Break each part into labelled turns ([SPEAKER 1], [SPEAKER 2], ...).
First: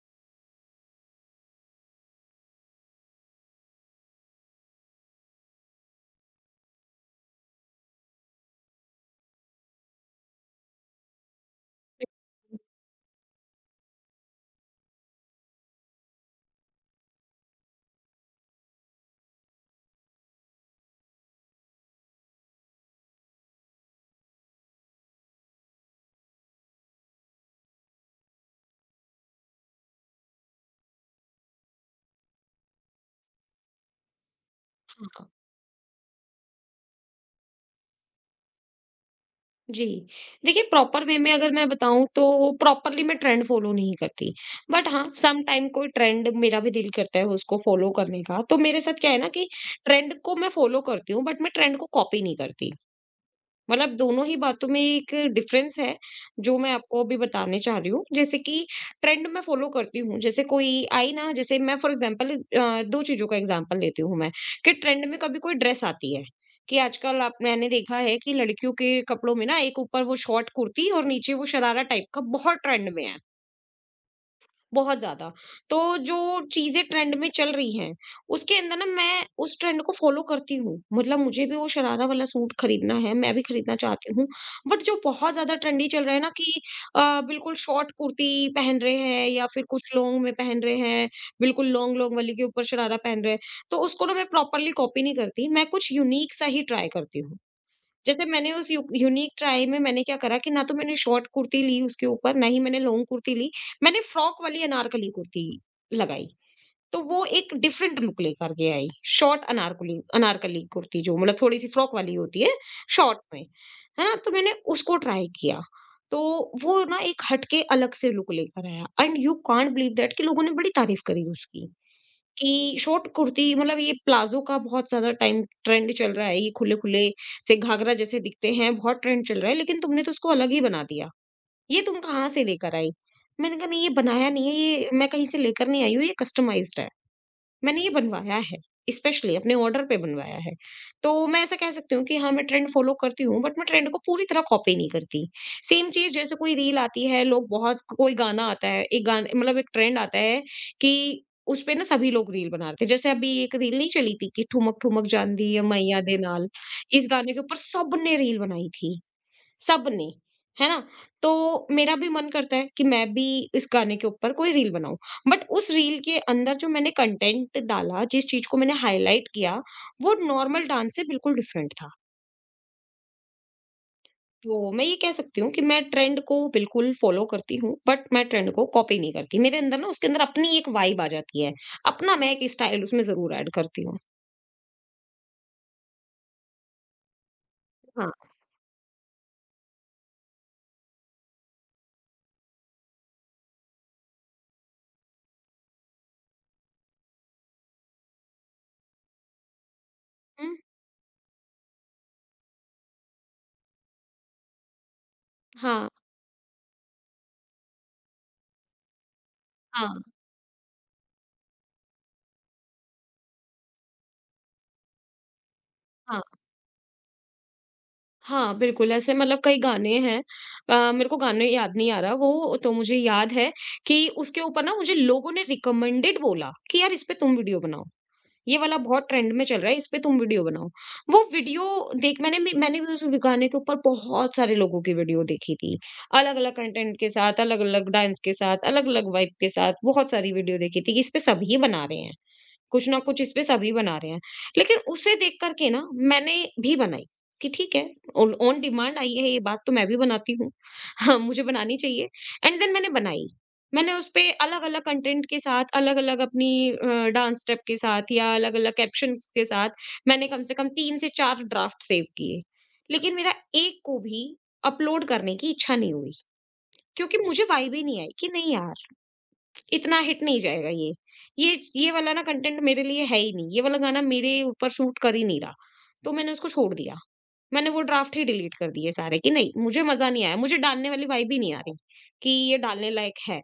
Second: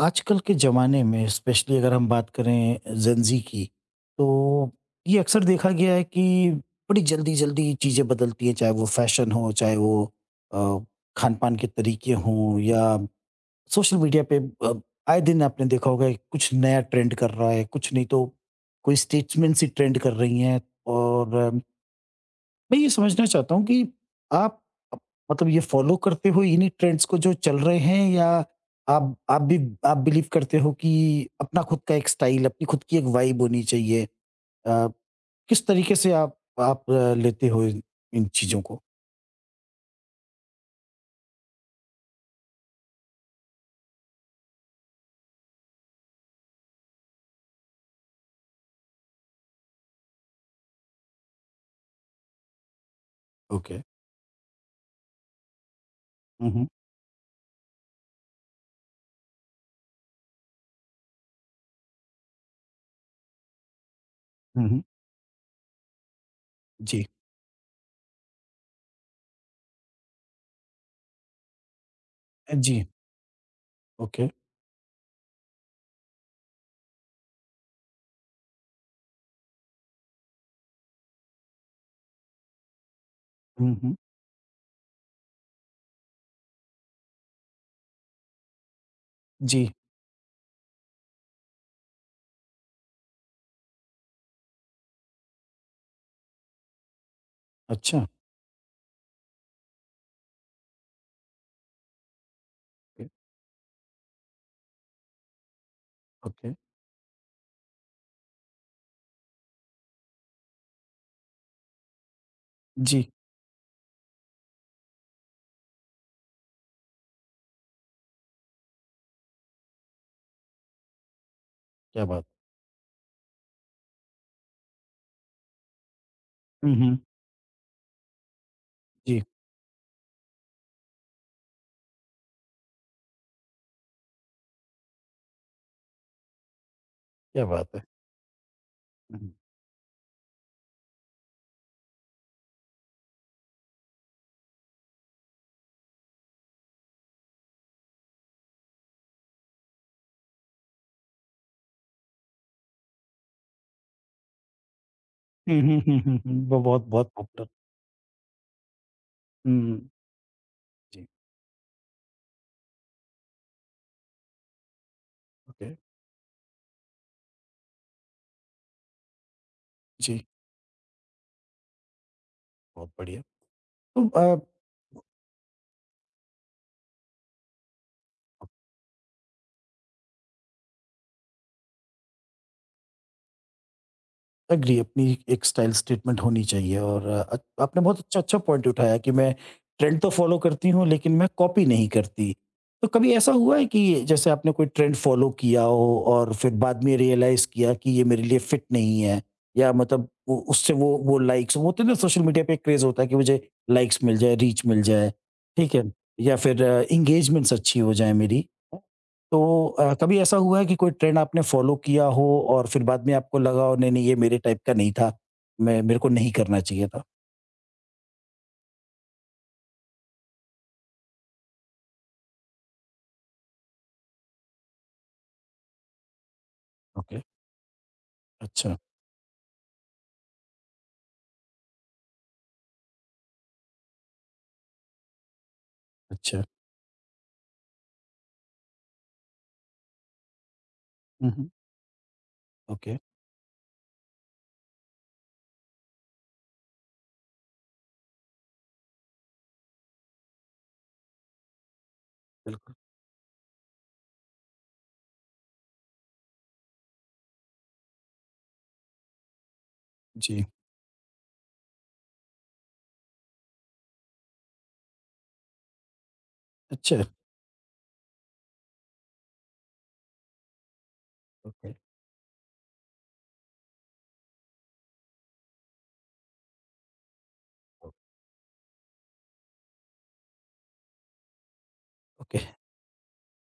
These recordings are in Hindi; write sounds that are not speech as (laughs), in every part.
[SPEAKER 1] आजकल के ज़माने में स्पेशली अगर हम बात करें जेनज़ी की, तो ये अक्सर देखा गया है कि बड़ी जल्दी-जल्दी चीज़ें बदलती हैं, चाहे वो फ़ैशन हो, चाहे वो अ, खान-पान के तरीके हों या सोशल मीडिया पे अ, आए दिन आपने देखा होगा कि कुछ नया ट्रेंड कर रहा है, कुछ नहीं तो कोई स्टेट्समैन सी ट्रेंड कर रही हैं। और मैं ये समझना चाहता हूँ कि आप अप- मतलब ये फॉलो करते हो इन्हीं ट्रेंड्स को जो चल रहे हैं, या आप आप भी आप बिलीव करते हो कि अपना खुद का एक स्टाइल, अपनी खुद की एक वाइब होनी चाहिए। अ,
[SPEAKER 2] हाँ,
[SPEAKER 1] किस तरीके से आप लेते हो इन चीजों को।
[SPEAKER 2] जी। देखिए प्रॉपर वे में अगर मैं बताऊँ तो प्रॉपरली मैं ट्रेंड फ़ॉलो नहीं करती। बट हाँ, सम टाइम कोई ट्रेंड मेरा भी दिल करता है उसको फ़ॉलो करने का। तो मेरे साथ क्या है ना कि ट्रेंड को मैं फ़ॉलो करती हूँ बट मैं ट्रेंड को कॉपी नहीं करती।
[SPEAKER 1] ओके।
[SPEAKER 2] मतलब दोनों ही बातों में एक डिफरेंस है जो
[SPEAKER 1] हम्म।
[SPEAKER 2] मैं आपको अभी बताने चाह रही हूँ। जैसे कि ट्रेंड मैं फ़ॉलो करती हूँ, जैसे कोई आई ना जैसे मैं फ़ॉर एग्ज़ाम्पल 2 चीज़ों का एग्ज़ाम्पल लेती हूँ मैं कि
[SPEAKER 1] हम्म।
[SPEAKER 2] ट्रेंड में कभी कोई ड्रेस आती है कि
[SPEAKER 1] जी।
[SPEAKER 2] आजकल आप मैंने देखा है कि लड़कियों के कपड़ों में ना एक ऊपर वो शॉर्ट कुर्ती और नीचे वो शरारा टाइप का बहुत
[SPEAKER 1] जी।
[SPEAKER 2] ट्रेंड में है।
[SPEAKER 1] ओके।
[SPEAKER 2] बहुत ज़्यादा। तो जो चीज़ें ट्रेंड में चल रही हैं, उसके अंदर ना मैं उस ट्रेंड को फ़ॉलो करती हूँ। मतलब मुझे भी वो शरारा वाला सूट खरीदना है, मैं भी खरीदना
[SPEAKER 1] हम्म।
[SPEAKER 2] चाहती हूँ। बट जो बहुत ज़्यादा ट्रेंडी चल रहा है ना कि बिल्कुल शॉर्ट कुर्ती पहन रहे हैं या फिर
[SPEAKER 1] जी।
[SPEAKER 2] कुछ लॉन्ग में पहन रहे हैं, बिल्कुल लॉन्ग लॉन्ग वाली के ऊपर शरारा पहन रहे हैं। तो उसको ना मैं प्रॉपर्ली कॉपी नहीं करती, मैं कुछ यूनिक सा ही ट्राई करती हूँ।
[SPEAKER 1] अच्छा।
[SPEAKER 2] जैसे मैंने उस यू यूनिक ट्राई में मैंने क्या करा कि ना तो मैंने शॉर्ट कुर्ती ली उसके ऊपर, ना ही मैंने लॉन्ग
[SPEAKER 1] ओके।
[SPEAKER 2] कुर्ती ली। मैंने फ्रॉक वाली अनारकली कुर्ती लगाई।
[SPEAKER 1] ओके,
[SPEAKER 2] तो वो एक डिफरेंट लुक लेकर के आई। शॉर्ट अनारकली अनारकली कुर्ती जो मतलब थोड़ी-सी फ्रॉक वाली होती है,
[SPEAKER 1] जी।
[SPEAKER 2] शॉर्ट में। है ना? तो मैंने उसको ट्राई किया। तो वो ना एक हटके अलग से लुक लेकर आया and you can't believe that कि लोगों ने बड़ी तारीफ़ करी उसकी।
[SPEAKER 1] क्या बात।
[SPEAKER 2] कि शॉर्ट कुर्ती मतलब ये प्लाज़ो का बहुत ज़्यादा टाइम ट्रेंड चल रहा है, ये
[SPEAKER 1] हम्म।
[SPEAKER 2] खुले-खुले से घाघरा जैसे दिखते हैं, बहुत
[SPEAKER 1] जी।
[SPEAKER 2] ट्रेंड चल रहा है, लेकिन तुमने तो उसको अलग ही बना दिया। ये तुम कहाँ से लेकर आई? मैंने कहा नहीं ये बनाया नहीं है, ये मैं कहीं से लेकर नहीं आई हूँ, ये कस्टमाइज़्ड है।
[SPEAKER 1] क्या बात है।
[SPEAKER 2] मैंने ये बनवाया है,
[SPEAKER 1] हम्म,
[SPEAKER 2] स्पेशली अपने ऑर्डर पे बनवाया है। तो मैं ऐसा कह सकती हूँ कि हाँ, मैं ट्रेंड फ़ॉलो करती हूँ बट मैं ट्रेंड को पूरी तरह कॉपी नहीं करती। सेम चीज़ जैसे कोई रील आती है, लोग बहुत कोई गाना आता है, एक गान मतलब एक ट्रेंड आता है कि उसपे ना सभी लोग रील बना रहे थे। जैसे अभी एक रील नहीं चली थी कि ठुमक ठुमक जांदी है मैया दे नाल,
[SPEAKER 1] वो बहुत
[SPEAKER 2] इस
[SPEAKER 1] बहुत
[SPEAKER 2] गाने के
[SPEAKER 1] पॉपुलर।
[SPEAKER 2] ऊपर सबने रील बनाई थी।
[SPEAKER 1] हम्म।
[SPEAKER 2] सबने, है ना?
[SPEAKER 1] जी।
[SPEAKER 2] तो मेरा भी मन करता है कि मैं भी इस गाने के ऊपर कोई रील बनाऊँ। But
[SPEAKER 1] okay.
[SPEAKER 2] उस रील के अंदर जो मैंने कंटेंट डाला, जिस चीज़ को मैंने हाइलाइट किया, वो
[SPEAKER 1] जी।
[SPEAKER 2] नॉर्मल डांस से बिल्कुल डिफरेंट था।
[SPEAKER 1] बहुत बढ़िया। तो
[SPEAKER 2] तो मैं ये कह सकती हूँ कि मैं ट्रेंड को बिल्कुल फॉलो करती हूँ, बट मैं ट्रेंड को कॉपी नहीं करती। मेरे अंदर ना उसके अंदर अपनी एक वाइब आ जाती है। अपना मैं एक स्टाइल उसमें ज़रूर ऐड करती हूँ।
[SPEAKER 1] एग्री, अपनी एक स्टाइल स्टेटमेंट होनी चाहिए। और आपने बहुत
[SPEAKER 2] हाँ।
[SPEAKER 1] अच्छा-अच्छा पॉइंट उठाया कि मैं ट्रेंड तो फ़ॉलो करती हूँ, लेकिन मैं कॉपी नहीं करती। तो कभी ऐसा हुआ है कि जैसे आपने कोई ट्रेंड फ़ॉलो किया हो और फिर बाद में रियलाइज़ किया कि ये मेरे लिए फिट नहीं है, या मतलब वो
[SPEAKER 2] हुँ,
[SPEAKER 1] उससे वो लाइक्स, वो होते हैं ना सोशल मीडिया पे एक क्रेज़ होता है कि मुझे लाइक्स मिल जाए, रीच मिल जाए, ठीक है?
[SPEAKER 2] हाँ,
[SPEAKER 1] या फिर एंगेजमेंट्स अच्छी हो जाए मेरी। तो
[SPEAKER 2] हाँ, हाँ।
[SPEAKER 1] कभी ऐसा हुआ है कि कोई ट्रेंड आपने फॉलो किया हो और फिर बाद में आपको लगा हो, नहीं, नहीं ये मेरे टाइप का नहीं था। मैं, मेरे को नहीं करना चाहिए था।
[SPEAKER 2] हाँ, बिल्कुल, ऐसे मतलब कई गाने हैं मेरे को गाने याद नहीं आ रहा वो तो मुझे याद है कि उसके ऊपर ना मुझे लोगों ने रिकमेंडेड बोला कि यार इस पे
[SPEAKER 1] ओके,
[SPEAKER 2] तुम वीडियो बनाओ। ये
[SPEAKER 1] अच्छा,
[SPEAKER 2] वाला बहुत ट्रेंड में चल रहा है, इस पे तुम वीडियो बनाओ। वो वीडियो देख मैंने भी उस गाने के ऊपर बहुत सारे लोगों की वीडियो देखी थी।
[SPEAKER 1] अच्छा।
[SPEAKER 2] अलग-अलग कंटेंट के साथ, अलग-अलग डांस के साथ, अलग-अलग वाइब के साथ बहुत सारी वीडियो देखी थी कि इस पे
[SPEAKER 1] हुँ, हुँ।
[SPEAKER 2] सभी बना रहे हैं। कुछ
[SPEAKER 1] ओके,
[SPEAKER 2] ना कुछ इसपे सभी बना रहे हैं। लेकिन उसे देख कर के ना मैंने भी बनाई कि ठीक है ऑन ऑन डिमांड आई है ये बात तो मैं भी बनाती हूँ। (laughs) हाँ, मुझे बनानी चाहिए एंड देन
[SPEAKER 1] बिल्कुल।
[SPEAKER 2] मैंने बनाई। मैंने उसपे अलग-अलग कंटेंट के साथ, अलग-अलग अपनी डांस स्टेप के साथ या अलग-अलग कैप्शंस के साथ मैंने कम
[SPEAKER 1] जी,
[SPEAKER 2] से कम 3 से 4 ड्राफ्ट सेव किए। लेकिन मेरा एक को भी अपलोड करने की इच्छा नहीं हुई
[SPEAKER 1] अच्छा।
[SPEAKER 2] क्योंकि मुझे वाइब ही नहीं आई कि नहीं यार इतना हिट नहीं जाएगा ये। ये
[SPEAKER 1] ओके,
[SPEAKER 2] ये वाला ना कंटेंट मेरे लिए है ही नहीं। ये वाला गाना मेरे ऊपर सूट कर ही नहीं रहा। तो मैंने उसको छोड़ दिया। मैंने वो
[SPEAKER 1] ओ
[SPEAKER 2] ड्राफ्ट ही डिलीट कर दिए सारे कि नहीं, मुझे मज़ा नहीं आया। मुझे डालने वाली वाइब ही नहीं आ रही कि
[SPEAKER 1] ओके,
[SPEAKER 2] ये डालने लायक है।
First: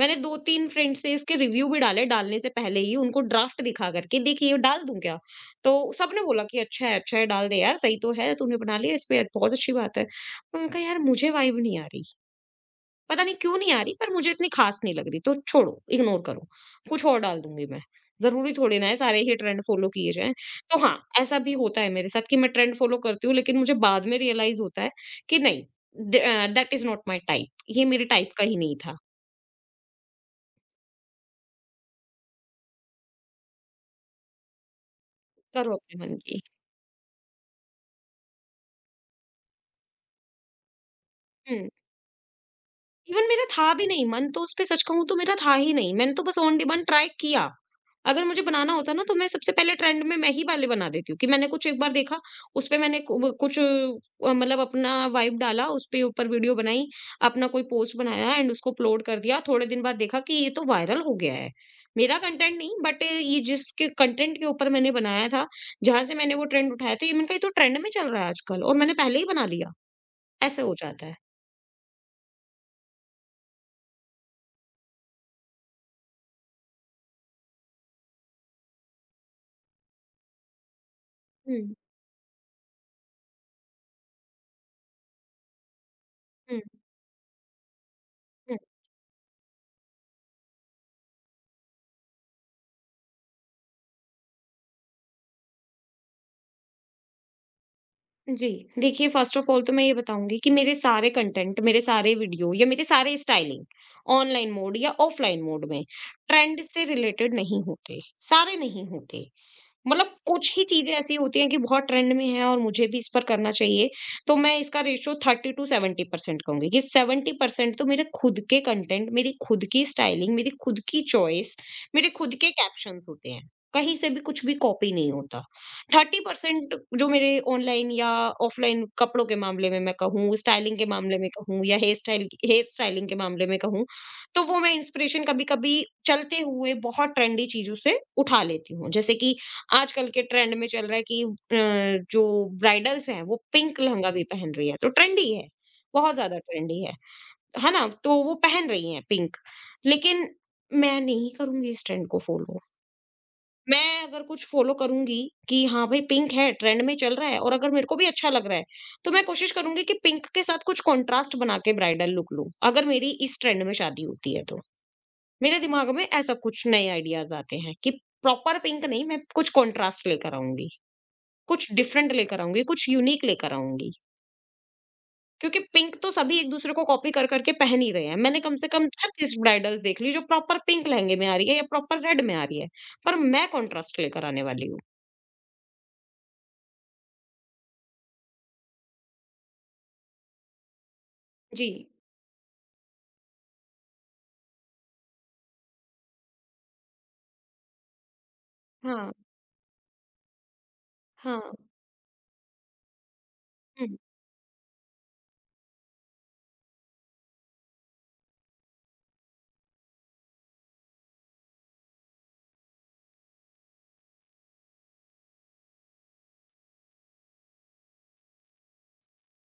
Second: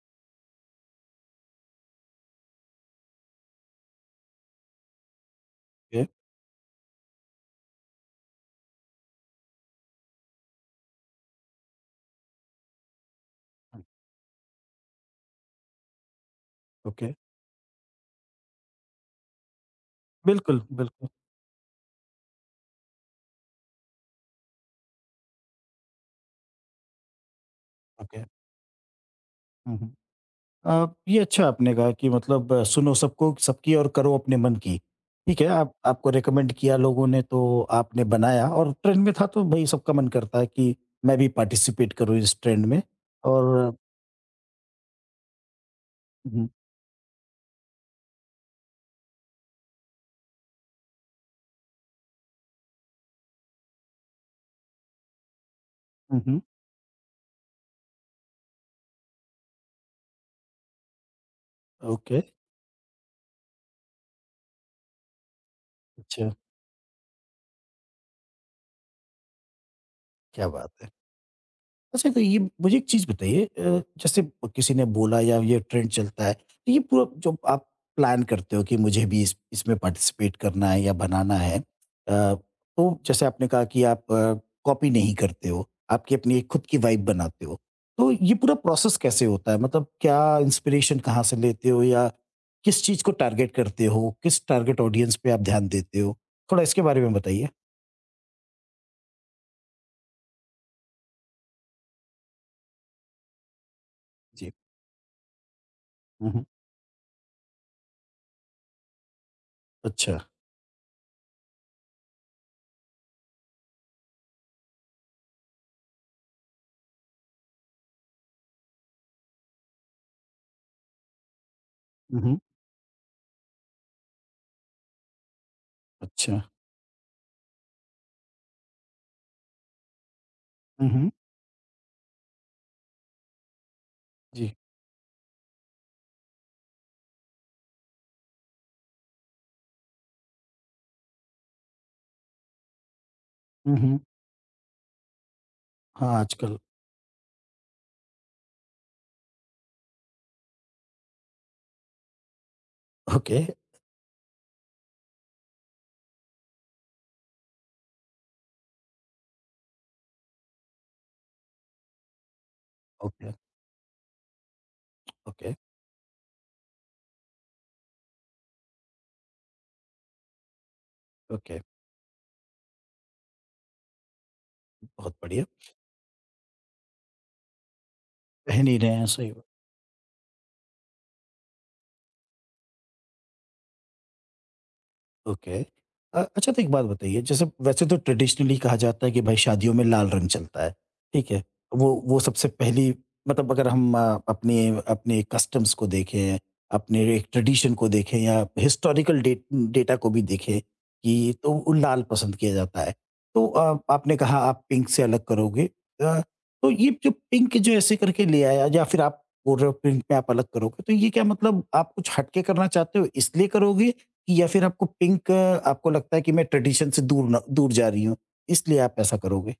[SPEAKER 2] मैंने 2-3 फ्रेंड्स से इसके रिव्यू भी डाले डालने से पहले ही उनको ड्राफ्ट दिखा करके देखिए ये डाल दूँ क्या? तो
[SPEAKER 1] ओके,
[SPEAKER 2] सबने बोला कि अच्छा है डाल दे यार सही तो है तूने बना लिया इस पे बहुत अच्छी बात है। तो मैंने कहा यार मुझे वाइब नहीं आ रही। पता नहीं क्यों नहीं आ
[SPEAKER 1] हुँ,
[SPEAKER 2] रही पर मुझे इतनी खास नहीं लग रही तो छोड़ो, इग्नोर करो, कुछ
[SPEAKER 1] ओके।
[SPEAKER 2] और डाल दूँगी मैं। ज़रूरी थोड़ी ना है सारे ही ट्रेंड फॉलो किए जाएँ।
[SPEAKER 1] बिल्कुल,
[SPEAKER 2] तो हाँ,
[SPEAKER 1] बिल्कुल।
[SPEAKER 2] ऐसा भी होता है मेरे साथ कि मैं ट्रेंड फॉलो करती हूँ लेकिन मुझे बाद में रियलाइज़ होता है कि नहीं that is not my type ये मेरे
[SPEAKER 1] ओके।
[SPEAKER 2] टाइप का ही नहीं था।
[SPEAKER 1] हुँ, हुँ। ये अच्छा आपने कहा कि मतलब सुनो सबको सबकी और करो अपने मन की। ठीक है, आप
[SPEAKER 2] करो अपने
[SPEAKER 1] आपको
[SPEAKER 2] मन की।
[SPEAKER 1] रिकमेंड किया लोगों ने तो आपने बनाया और ट्रेंड में था, तो भई सबका मन करता है कि मैं भी
[SPEAKER 2] हुँ।
[SPEAKER 1] पार्टिसिपेट करूँ इस ट्रेंड में।
[SPEAKER 2] इवन मेरा था
[SPEAKER 1] और
[SPEAKER 2] भी नहीं मन तो उस पे सच कहूँ तो मेरा था ही नहीं। मैंने तो बस
[SPEAKER 1] हुँ,
[SPEAKER 2] ऑन डिमांड ट्राई किया। अगर मुझे बनाना होता ना तो मैं सबसे पहले ट्रेंड में मैं ही वाले बना देती हूँ कि मैंने कुछ एक बार देखा, उस पे मैंने कु कुछ अ, मतलब अपना वाइब डाला, उसपे
[SPEAKER 1] हुँ,
[SPEAKER 2] ऊपर
[SPEAKER 1] हुँ,
[SPEAKER 2] वीडियो बनाई, अपना कोई पोस्ट बनाया एंड उसको अपलोड कर दिया। थोड़े दिन बाद देखा कि ये तो वायरल हो गया है। मेरा
[SPEAKER 1] ओके,
[SPEAKER 2] कंटेंट नहीं बट ये जिसके कंटेंट के ऊपर मैंने बनाया था, जहाँ से
[SPEAKER 1] अच्छा,
[SPEAKER 2] मैंने वो ट्रेंड उठाया था, ये मैंने कहा ये तो ट्रेंड में चल रहा है आजकल और मैंने पहले ही बना लिया।
[SPEAKER 1] क्या
[SPEAKER 2] ऐसे हो
[SPEAKER 1] बात है।
[SPEAKER 2] जाता है।
[SPEAKER 1] अच्छा, तो ये मुझे एक चीज़ बताइए, जैसे किसी ने बोला या ये ट्रेंड चलता है, तो ये पूरा जो आप प्लान करते हो कि मुझे भी इस इसमें पार्टिसिपेट करना है या बनाना है,
[SPEAKER 2] हुँ,
[SPEAKER 1] तो जैसे आपने कहा कि आप कॉपी नहीं करते हो, आपकी अपनी एक
[SPEAKER 2] हुँ, हुँ।
[SPEAKER 1] खुद की वाइब बनाते हो। तो ये पूरा प्रोसेस कैसे होता है? मतलब क्या, इंस्पिरेशन कहाँ से लेते हो, या किस चीज़ को टारगेट करते हो? किस टारगेट ऑडियंस पे आप ध्यान देते हो? थोड़ा इसके बारे में बताइए।
[SPEAKER 2] जी, देखिए फ़र्स्ट ऑफ़ ऑल तो मैं ये बताऊँगी कि मेरे सारे कंटेंट, मेरे सारे वीडियो या मेरे सारे स्टाइलिंग
[SPEAKER 1] जी।
[SPEAKER 2] ऑनलाइन मोड या ऑफ़लाइन मोड में
[SPEAKER 1] हुँ, हुँ।
[SPEAKER 2] ट्रेंड से रिलेटेड नहीं होते, सारे नहीं होते। मतलब
[SPEAKER 1] अच्छा।
[SPEAKER 2] कुछ ही चीज़ें ऐसी होती हैं कि बहुत ट्रेंड में है और मुझे भी इस पर करना चाहिए, तो मैं इसका रेशियो 30 टू 70% कहूँगी कि 70% तो मेरे खुद के कंटेंट, मेरी खुद की स्टाइलिंग, मेरी खुद की चॉइस, मेरे
[SPEAKER 1] हुँ,
[SPEAKER 2] खुद
[SPEAKER 1] हुँ।
[SPEAKER 2] के कैप्शंस होते हैं। कहीं से भी कुछ भी कॉपी नहीं होता।
[SPEAKER 1] अच्छा।
[SPEAKER 2] 30% जो मेरे ऑनलाइन या ऑफलाइन कपड़ों के मामले में मैं कहूँ, स्टाइलिंग के
[SPEAKER 1] हुँ, हुँ।
[SPEAKER 2] मामले में कहूँ या हेयर स्टाइलिंग के मामले में कहूँ, तो
[SPEAKER 1] जी।
[SPEAKER 2] वो मैं इंस्पिरेशन कभी-कभी चलते हुए बहुत ट्रेंडी चीज़ों से उठा लेती हूँ। जैसे कि आजकल के ट्रेंड में चल रहा है कि जो ब्राइडल्स हैं, वो
[SPEAKER 1] हुँ,
[SPEAKER 2] पिंक
[SPEAKER 1] हुँ।
[SPEAKER 2] लहंगा भी पहन रही हैं, तो ट्रेंडी है,
[SPEAKER 1] हाँ,
[SPEAKER 2] बहुत ज़्यादा
[SPEAKER 1] आजकल
[SPEAKER 2] ट्रेंडी है ना? तो वो पहन रही हैं पिंक, लेकिन मैं नहीं करूँगी इस ट्रेंड को फॉलो।
[SPEAKER 1] ओके,
[SPEAKER 2] मैं अगर कुछ फॉलो करूँगी कि हाँ भाई पिंक है, ट्रेंड में चल रहा है और अगर मेरे को भी अच्छा लग रहा है, तो मैं कोशिश करूँगी कि पिंक के साथ कुछ कॉन्ट्रास्ट बना के ब्राइडल लुक लूँ, अगर मेरी
[SPEAKER 1] ओके,
[SPEAKER 2] इस ट्रेंड में शादी होती है तो।
[SPEAKER 1] ओके,
[SPEAKER 2] मेरे दिमाग में ऐसा कुछ नए आइडियाज़ आते हैं कि प्रॉपर पिंक नहीं, मैं कुछ कॉन्ट्रास्ट लेकर आऊँगी।
[SPEAKER 1] ओके।
[SPEAKER 2] कुछ डिफरेंट लेकर आऊँगी, कुछ यूनिक लेकर आऊँगी।
[SPEAKER 1] बहुत बढ़िया।
[SPEAKER 2] क्योंकि पिंक तो सभी एक दूसरे को कॉपी कर कर के पहन ही रहे हैं। मैंने कम
[SPEAKER 1] पहन
[SPEAKER 2] से
[SPEAKER 1] ही
[SPEAKER 2] कम
[SPEAKER 1] रहे हैं, सही
[SPEAKER 2] 36 ब्राइडल्स देख ली जो प्रॉपर पिंक लहंगे में आ रही है या प्रॉपर रेड में आ रही है। पर मैं कॉन्ट्रास्ट लेकर आने वाली हूँ।
[SPEAKER 1] ओके। अच्छा, तो एक बात बताइए, जैसे वैसे तो ट्रेडिशनली कहा जाता है कि भाई शादियों में लाल रंग चलता है, ठीक है?
[SPEAKER 2] जी।
[SPEAKER 1] वो सबसे पहली, मतलब अगर हम अपने अपने कस्टम्स को देखें, अपने एक ट्रेडिशन को देखें, या
[SPEAKER 2] हाँ,
[SPEAKER 1] हिस्टोरिकल डेटा को भी देखें, कि तो
[SPEAKER 2] हाँ।
[SPEAKER 1] वो लाल पसंद किया जाता है। तो
[SPEAKER 2] हुँ।
[SPEAKER 1] आपने कहा आप पिंक से अलग करोगे। अ, तो ये जो पिंक, जो ऐसे करके ले आया, या फिर आप बोल रहे हो पिंक में आप अलग करोगे, तो ये क्या मतलब, आप कुछ हटके करना चाहते हो इसलिए करोगे, या फिर आपको पिंक, आपको लगता है कि मैं ट्रेडिशन से दूर ना, दूर जा रही हूँ, इसलिए आप ऐसा करोगे?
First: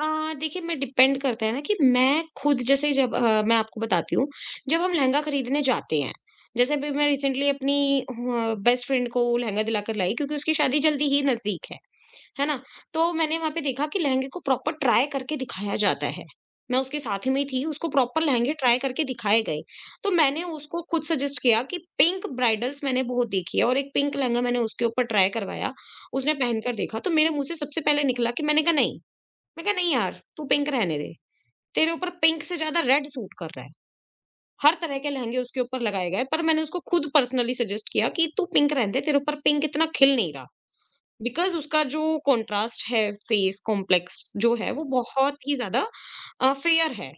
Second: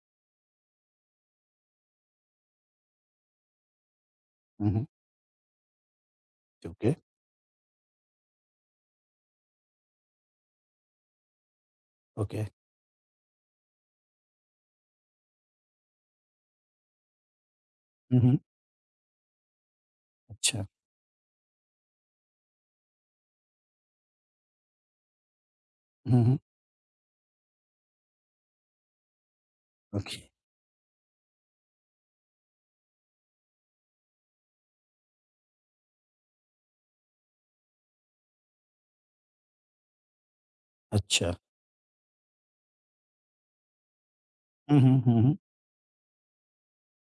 [SPEAKER 2] देखिए मैं डिपेंड करता है ना कि मैं खुद जैसे जब मैं आपको बताती हूँ,
[SPEAKER 1] हुँ,
[SPEAKER 2] जब
[SPEAKER 1] हुँ।
[SPEAKER 2] हम लहंगा खरीदने जाते हैं, जैसे अभी
[SPEAKER 1] ओके,
[SPEAKER 2] मैं रिसेंटली अपनी बेस्ट फ्रेंड को लहंगा दिलाकर लाई क्योंकि उसकी शादी जल्दी ही नज़दीक
[SPEAKER 1] ओके।
[SPEAKER 2] है ना? तो मैंने वहाँ पे देखा कि लहंगे को प्रॉपर ट्राई करके दिखाया जाता है। मैं उसके साथ में थी, उसको
[SPEAKER 1] हुँ,
[SPEAKER 2] प्रॉपर
[SPEAKER 1] हुँ।
[SPEAKER 2] लहंगे ट्राई करके दिखाए गए। तो मैंने
[SPEAKER 1] अच्छा।
[SPEAKER 2] उसको खुद सजेस्ट किया कि पिंक ब्राइडल्स मैंने बहुत देखी है और एक पिंक लहंगा मैंने उसके ऊपर ट्राई करवाया,
[SPEAKER 1] हुँ,
[SPEAKER 2] उसने
[SPEAKER 1] हुँ।
[SPEAKER 2] पहनकर देखा तो मेरे मुँह से सबसे पहले निकला कि मैंने कहा नहीं
[SPEAKER 1] ओके।
[SPEAKER 2] यार, तू पिंक रहने दे। तेरे ऊपर पिंक से ज़्यादा रेड सूट कर रहा है। हर तरह के लहंगे उसके ऊपर लगाए गए पर मैंने उसको खुद पर्सनली सजेस्ट किया कि तू पिंक रहने दे, तेरे ऊपर पिंक इतना खिल नहीं रहा।
[SPEAKER 1] अच्छा।
[SPEAKER 2] बिकॉज़ उसका जो कंट्रास्ट है, फेस कॉम्प्लेक्स जो है
[SPEAKER 1] हुँ,
[SPEAKER 2] वो
[SPEAKER 1] हुँ, हुँ, हुँ।
[SPEAKER 2] बहुत ही ज़्यादा फेयर है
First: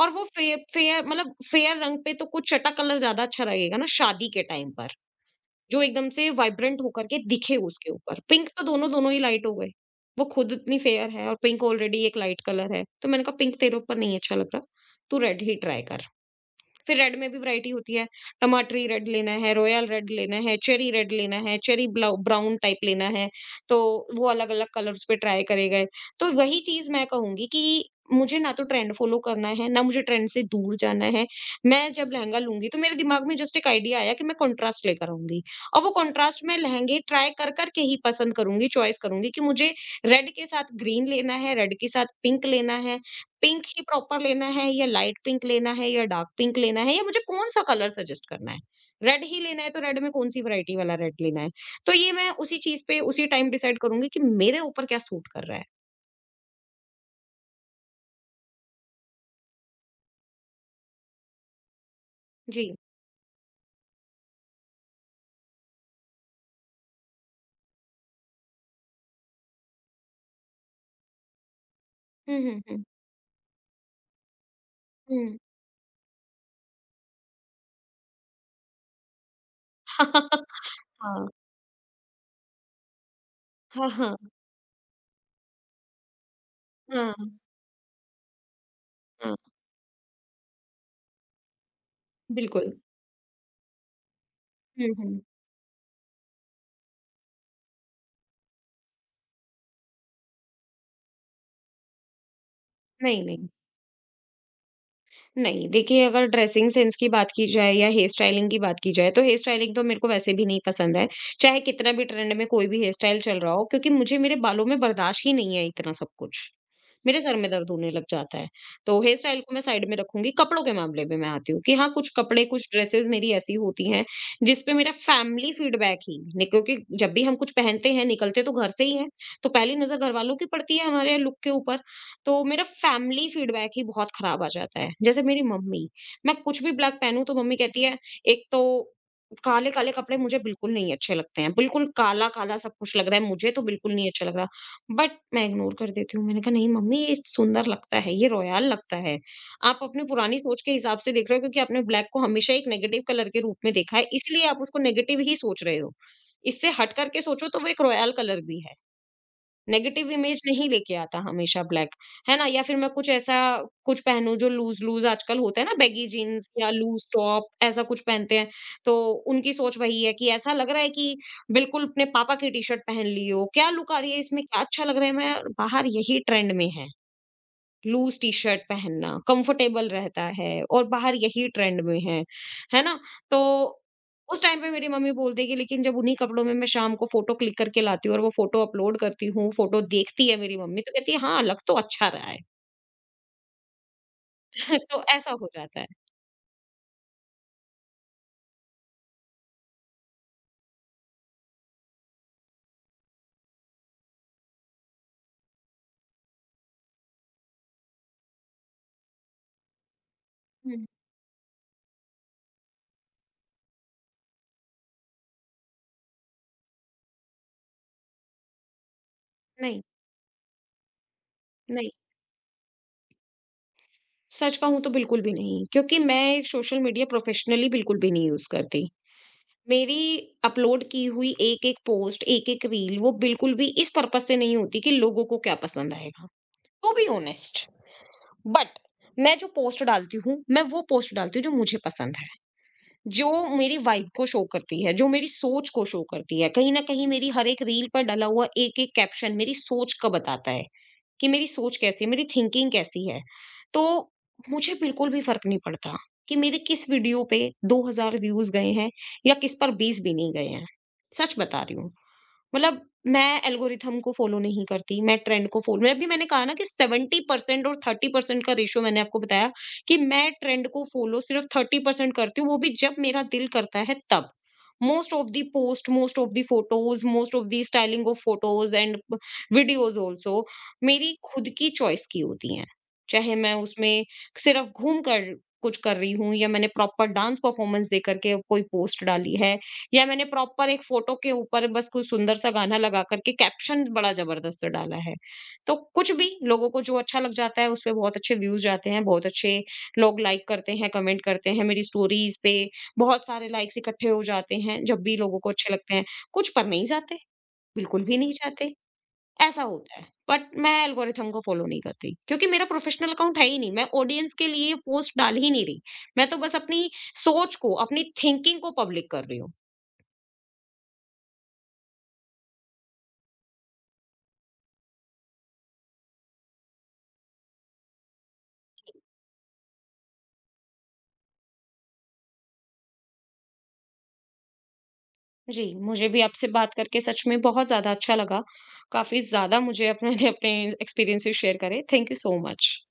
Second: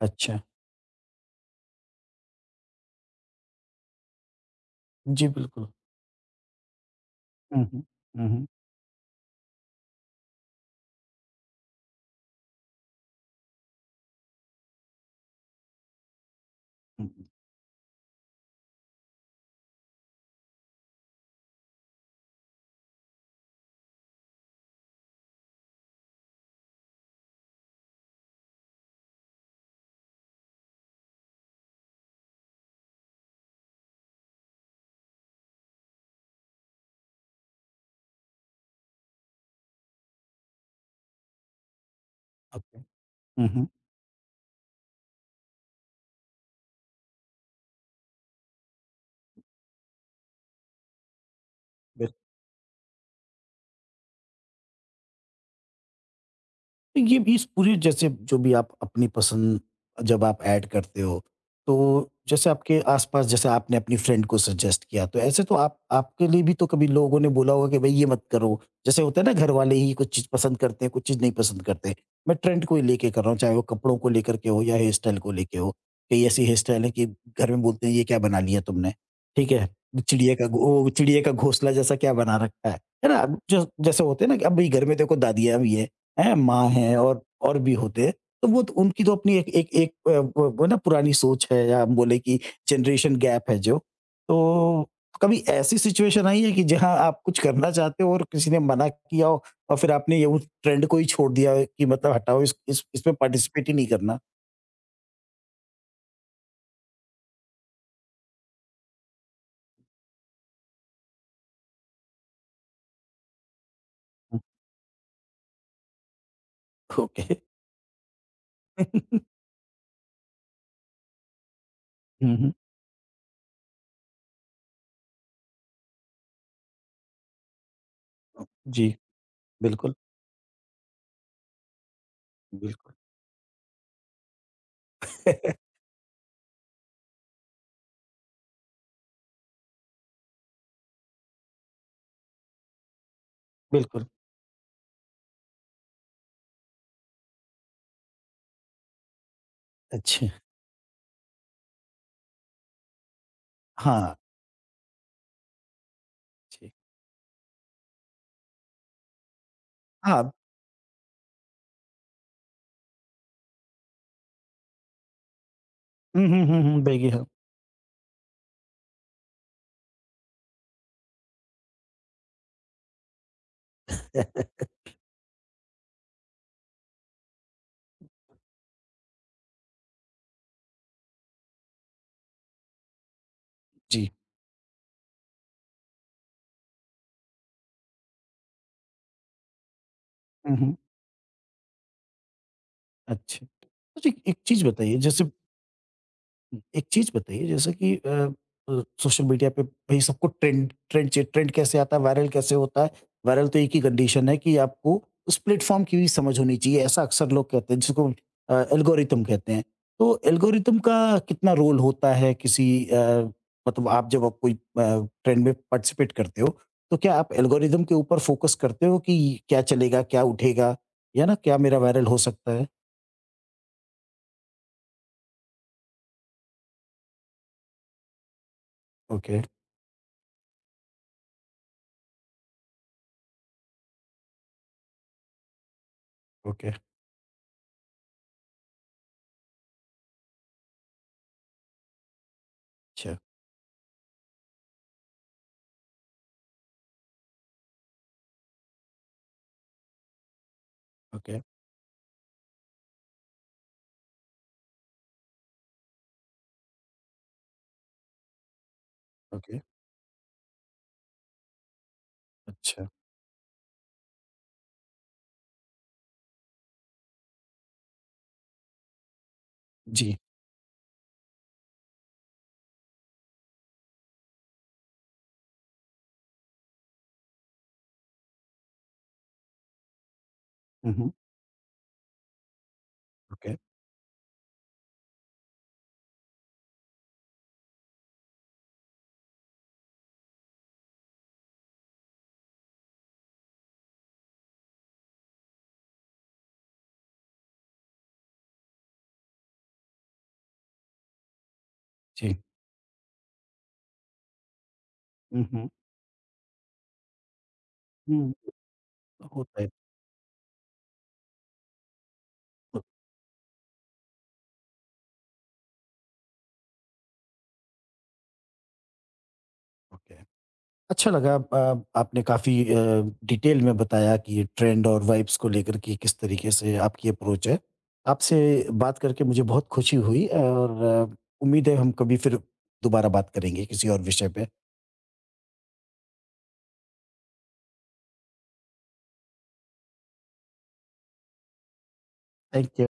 [SPEAKER 2] और वो
[SPEAKER 1] अच्छा।
[SPEAKER 2] फे फेयर मतलब फेयर रंग पे तो कुछ चटा कलर ज़्यादा अच्छा लगेगा ना शादी के टाइम पर।
[SPEAKER 1] जी, बिल्कुल।
[SPEAKER 2] जो एकदम से वाइब्रेंट होकर के दिखे
[SPEAKER 1] हुँ, हुँ।
[SPEAKER 2] उसके ऊपर।
[SPEAKER 1] हुँ, हुँ।
[SPEAKER 2] पिंक तो दोनों-दोनों ही लाइट हो गए। वो खुद इतनी फेयर है और पिंक ऑलरेडी एक लाइट कलर है। तो मैंने कहा पिंक तेरे ऊपर नहीं अच्छा लग रहा, तू रेड ही ट्राई कर। फिर
[SPEAKER 1] हुँ,
[SPEAKER 2] रेड
[SPEAKER 1] हुँ।
[SPEAKER 2] में भी वैरायटी होती है, टमाटरी रेड लेना है, रॉयल रेड लेना है, चेरी रेड लेना है, चेरी ब्लाउ ब्राउन टाइप लेना है, तो वो अलग-अलग कलर्स पे ट्राई करे गए। तो वही चीज़ मैं कहूँगी कि मुझे ना तो ट्रेंड फॉलो करना है, ना मुझे ट्रेंड से दूर जाना है। मैं जब लहंगा लूँगी तो मेरे दिमाग में जस्ट एक आइडिया आया कि मैं कंट्रास्ट लेकर आऊँगी और वो कंट्रास्ट मैं लहंगे ट्राई कर-कर के ही पसंद करूँगी, चॉइस करूँगी कि मुझे रेड के साथ ग्रीन लेना है, रेड के साथ पिंक लेना
[SPEAKER 1] ओके।
[SPEAKER 2] है,
[SPEAKER 1] हुँ,
[SPEAKER 2] पिंक
[SPEAKER 1] हुँ।
[SPEAKER 2] ही प्रॉपर लेना है या लाइट पिंक लेना है या डार्क पिंक लेना है या मुझे कौन सा कलर सजेस्ट करना है, रेड ही लेना है तो रेड में कौन सी वैरायटी वाला रेड लेना है। तो
[SPEAKER 1] बिल
[SPEAKER 2] ये मैं उसी चीज पे उसी टाइम डिसाइड करूंगी कि मेरे ऊपर क्या सूट कर रहा है।
[SPEAKER 1] तो ये भी, इस पूरी, जैसे जो भी आप अपनी पसंद जब आप ऐड करते हो, तो जैसे
[SPEAKER 2] जी।
[SPEAKER 1] आपके आस-पास, जैसे आपने अपनी फ्रेंड को सजेस्ट किया, तो ऐसे तो आप आपके लिए भी तो कभी लोगों ने बोला होगा कि भई ये मत करो। जैसे होता है ना, घर वाले ही कुछ चीज़ पसंद करते हैं, कुछ चीज़ नहीं पसंद करते। मैं
[SPEAKER 2] हम्म हम्म
[SPEAKER 1] ट्रेंड को ही
[SPEAKER 2] हम्म
[SPEAKER 1] लेके कर रहा हूँ, चाहे वो कपड़ों को लेकर के हो या हेयर स्टाइल को
[SPEAKER 2] हम्म।
[SPEAKER 1] लेके हो। कई ऐसी हेयर स्टाइल है कि घर में बोलते हैं, ये क्या बना लिया तुमने, ठीक है?
[SPEAKER 2] (laughs)
[SPEAKER 1] चिड़िया
[SPEAKER 2] हाँ,
[SPEAKER 1] का घोंसला जैसा क्या बना रखा है ना? जो
[SPEAKER 2] हाँ,
[SPEAKER 1] जैसे
[SPEAKER 2] हाँ,
[SPEAKER 1] होते हैं ना, कि अब ये घर में देखो, दादियाँ भी हैं। हैं, माँ हैं,
[SPEAKER 2] हाँ,
[SPEAKER 1] और भी होते हैं, तो वो तो उनकी तो अपनी
[SPEAKER 2] हाँ,
[SPEAKER 1] एक एक एक वो ना पुरानी सोच है, या हम बोले कि
[SPEAKER 2] बिल्कुल।
[SPEAKER 1] जनरेशन गैप है जो। तो
[SPEAKER 2] हम्म।
[SPEAKER 1] कभी ऐसी सिचुएशन आई है कि जहाँ आप कुछ करना चाहते हो और किसी ने मना किया हो, और फिर आपने ये उस ट्रेंड को ही छोड़ दिया हो कि मतलब हटाओ, इस इसमें
[SPEAKER 2] नहीं, नहीं,
[SPEAKER 1] पार्टिसिपेट ही नहीं करना?
[SPEAKER 2] नहीं, देखिए अगर ड्रेसिंग सेंस की बात की जाए या हेयर स्टाइलिंग की बात की जाए, तो हेयर स्टाइलिंग तो मेरे को वैसे भी नहीं पसंद है। चाहे कितना भी ट्रेंड में कोई भी हेयर स्टाइल चल रहा हो, क्योंकि मुझे मेरे बालों में बर्दाश्त ही नहीं है इतना सब कुछ। मेरे
[SPEAKER 1] ओके।
[SPEAKER 2] सर में दर्द होने लग जाता है। तो हेयर स्टाइल
[SPEAKER 1] (laughs)
[SPEAKER 2] को मैं साइड में रखूँगी, कपड़ों के मामले में मैं आती हूँ कि हाँ, कुछ
[SPEAKER 1] हुँ,
[SPEAKER 2] कपड़े,
[SPEAKER 1] हुँ।
[SPEAKER 2] कुछ ड्रेसेज़ मेरी ऐसी होती हैं, जिस पे मेरा फैमिली फीडबैक ही नि, क्योंकि जब भी हम कुछ पहनते हैं, निकलते तो घर से ही
[SPEAKER 1] जी,
[SPEAKER 2] हैं, तो पहली
[SPEAKER 1] बिल्कुल,
[SPEAKER 2] नज़र घरवालों की पड़ती है हमारे लुक के ऊपर। तो मेरा
[SPEAKER 1] बिल्कुल।
[SPEAKER 2] फैमिली फीडबैक ही बहुत खराब आ जाता है। जैसे मेरी
[SPEAKER 1] (laughs)
[SPEAKER 2] मम्मी, मैं कुछ भी ब्लैक पहनूँ तो मम्मी कहती है, एक तो काले-काले कपड़े मुझे बिल्कुल नहीं अच्छे लगते हैं, बिल्कुल काला-काला सब कुछ लग रहा है, मुझे तो बिल्कुल
[SPEAKER 1] बिल्कुल,
[SPEAKER 2] नहीं अच्छा लग रहा। बट मैं इग्नोर कर देती हूँ, मैंने कहा नहीं मम्मी ये सुंदर लगता है, ये रॉयल लगता है। आप अपनी
[SPEAKER 1] अच्छा।
[SPEAKER 2] पुरानी सोच के हिसाब से देख रहे हो क्योंकि आपने ब्लैक को हमेशा एक नेगेटिव कलर के रूप में देखा है,
[SPEAKER 1] हाँ,
[SPEAKER 2] इसलिए आप उसको नेगेटिव ही सोच रहे हो।
[SPEAKER 1] जी।
[SPEAKER 2] इससे हट कर के सोचो तो वो एक रॉयल कलर भी है। नेगेटिव
[SPEAKER 1] हाँ।
[SPEAKER 2] इमेज नहीं लेके आता हमेशा ब्लैक, है ना? या फिर मैं कुछ पहनूँ जो लूज़-लूज़ आजकल होता है ना, बैगी
[SPEAKER 1] हुँ, हुँ,
[SPEAKER 2] जीन्स
[SPEAKER 1] हुँ,
[SPEAKER 2] या
[SPEAKER 1] हुँ,
[SPEAKER 2] लूज़
[SPEAKER 1] देखिए हम।
[SPEAKER 2] टॉप ऐसा कुछ पहनते हैं, तो उनकी सोच वही है कि ऐसा लग रहा है कि बिल्कुल अपने पापा की टी-शर्ट पहन ली हो, क्या लुक आ रही है इसमें, क्या
[SPEAKER 1] (laughs)
[SPEAKER 2] अच्छा लग रहा है, मैं बाहर यही ट्रेंड में है। लूज टी शर्ट पहनना कंफर्टेबल रहता है और बाहर यही ट्रेंड में है ना? तो
[SPEAKER 1] जी।
[SPEAKER 2] उस टाइम पे मेरी मम्मी बोलती है कि, लेकिन जब उन्हीं कपड़ों में मैं शाम को फोटो क्लिक करके लाती हूँ और वो फोटो अपलोड करती हूँ, फोटो देखती है
[SPEAKER 1] हुँ,
[SPEAKER 2] मेरी
[SPEAKER 1] हुँ।
[SPEAKER 2] मम्मी तो कहती है हाँ लग तो अच्छा रहा है।
[SPEAKER 1] अच्छा। अच्छा, एक एक चीज़
[SPEAKER 2] (laughs)
[SPEAKER 1] बताइए
[SPEAKER 2] तो
[SPEAKER 1] जैसे
[SPEAKER 2] ऐसा हो जाता है।
[SPEAKER 1] एक चीज़ बताइए, जैसे कि सोशल मीडिया पे, भई सबको ट्रेंड ट्रेंड चे ट्रेंड कैसे आता है, वायरल कैसे होता है? वायरल तो एक ही कंडीशन है कि आपको उस प्लेटफ़ॉर्म की भी समझ होनी चाहिए, ऐसा अक्सर लोग कहते हैं, जिसको एल्गोरिथम कहते हैं। तो एल्गोरिथम
[SPEAKER 2] हम्म,
[SPEAKER 1] का कितना रोल होता है किसी मतलब आप, जब आप कोई ट्रेंड में पार्टिसिपेट करते हो, तो क्या आप एल्गोरिथम के ऊपर फ़ोकस करते हो कि क्या
[SPEAKER 2] नहीं।
[SPEAKER 1] चलेगा, क्या उठेगा? या ना, क्या मेरा
[SPEAKER 2] नहीं,
[SPEAKER 1] वायरल हो सकता है?
[SPEAKER 2] सच कहूं तो बिल्कुल भी नहीं क्योंकि मैं एक सोशल मीडिया प्रोफेशनली बिल्कुल भी नहीं यूज करती।
[SPEAKER 1] ओके,
[SPEAKER 2] मेरी अपलोड की हुई एक एक पोस्ट, एक एक रील वो बिल्कुल भी इस पर्पस से नहीं होती कि लोगों को क्या पसंद आएगा।
[SPEAKER 1] Okay.
[SPEAKER 2] To be honest, but मैं जो पोस्ट डालती हूँ मैं वो पोस्ट डालती हूँ जो मुझे पसंद है,
[SPEAKER 1] अच्छा,
[SPEAKER 2] जो मेरी वाइब को शो करती है, जो मेरी सोच को शो करती है। कहीं ना कहीं मेरी हर एक रील पर डला हुआ एक एक कैप्शन मेरी सोच का बताता है कि
[SPEAKER 1] ओके,
[SPEAKER 2] मेरी सोच कैसी है, मेरी थिंकिंग कैसी है। तो मुझे बिल्कुल भी फर्क नहीं पड़ता कि मेरे किस वीडियो पे 2000 व्यूज गए हैं या किस
[SPEAKER 1] ओके,
[SPEAKER 2] पर 20 भी नहीं गए हैं। सच बता रही हूँ। मतलब
[SPEAKER 1] अच्छा,
[SPEAKER 2] मैं एल्गोरिथम को फ़ॉलो नहीं करती, मैं ट्रेंड को फ़ॉलो मैं अभी मैंने कहा ना कि 70% और 30% का रेशियो मैंने आपको बताया कि
[SPEAKER 1] जी।
[SPEAKER 2] मैं ट्रेंड को फ़ॉलो सिर्फ़ 30% करती हूँ, वो भी जब मेरा दिल करता है तब। Most of the post, most of the photos, most of the styling of photos and videos also
[SPEAKER 1] हुँ, हुँ,
[SPEAKER 2] मेरी खुद की चॉइस की होती हैं। चाहे मैं
[SPEAKER 1] ओके,
[SPEAKER 2] उसमें सिर्फ़ घूम कर कुछ कर रही हूँ या मैंने प्रॉपर डांस परफ़ॉर्मेंस देकर के कोई पोस्ट डाली है या मैंने प्रॉपर एक फ़ोटो के ऊपर बस कोई सुंदर सा गाना लगा कर के कैप्शन बड़ा ज़बरदस्त डाला है। तो कुछ भी लोगों को जो अच्छा लग जाता है उस पे बहुत अच्छे व्यूज़ जाते हैं, बहुत अच्छे लोग लाइक करते हैं, कमेंट करते हैं, मेरी
[SPEAKER 1] जी।
[SPEAKER 2] स्टोरीज़ पे बहुत सारे लाइक्स इकट्ठे हो जाते हैं, जब भी लोगों
[SPEAKER 1] हुँ,
[SPEAKER 2] को
[SPEAKER 1] हुँ,
[SPEAKER 2] अच्छे लगते हैं। कुछ पर नहीं जाते, बिल्कुल भी नहीं
[SPEAKER 1] हुँ,
[SPEAKER 2] जाते,
[SPEAKER 1] होता
[SPEAKER 2] ऐसा
[SPEAKER 1] है,
[SPEAKER 2] होता है। बट मैं एल्गोरिथम को फ़ॉलो नहीं करती क्योंकि मेरा
[SPEAKER 1] ओ
[SPEAKER 2] प्रोफ़ेशनल अकाउंट है ही नहीं, मैं ऑडियंस के लिए पोस्ट डाल ही नहीं रही। मैं तो बस अपनी सोच को, अपनी थिंकिंग को पब्लिक कर रही हूँ।
[SPEAKER 1] ओके। अच्छा लगा, आपने काफ़ी डिटेल में बताया कि ये ट्रेंड और वाइब्स को लेकर के किस तरीके से आपकी अप्रोच है। आपसे बात करके मुझे बहुत खुशी हुई, और अ, उम्मीद है हम कभी फिर दोबारा बात करेंगे किसी और विषय पे।
[SPEAKER 2] जी, मुझे भी आपसे बात करके सच में बहुत ज़्यादा अच्छा लगा। काफ़ी ज़्यादा मुझे अपने अपने एक्सपीरियंसेस शेयर करे। Thank you so much.
[SPEAKER 1] Thank you.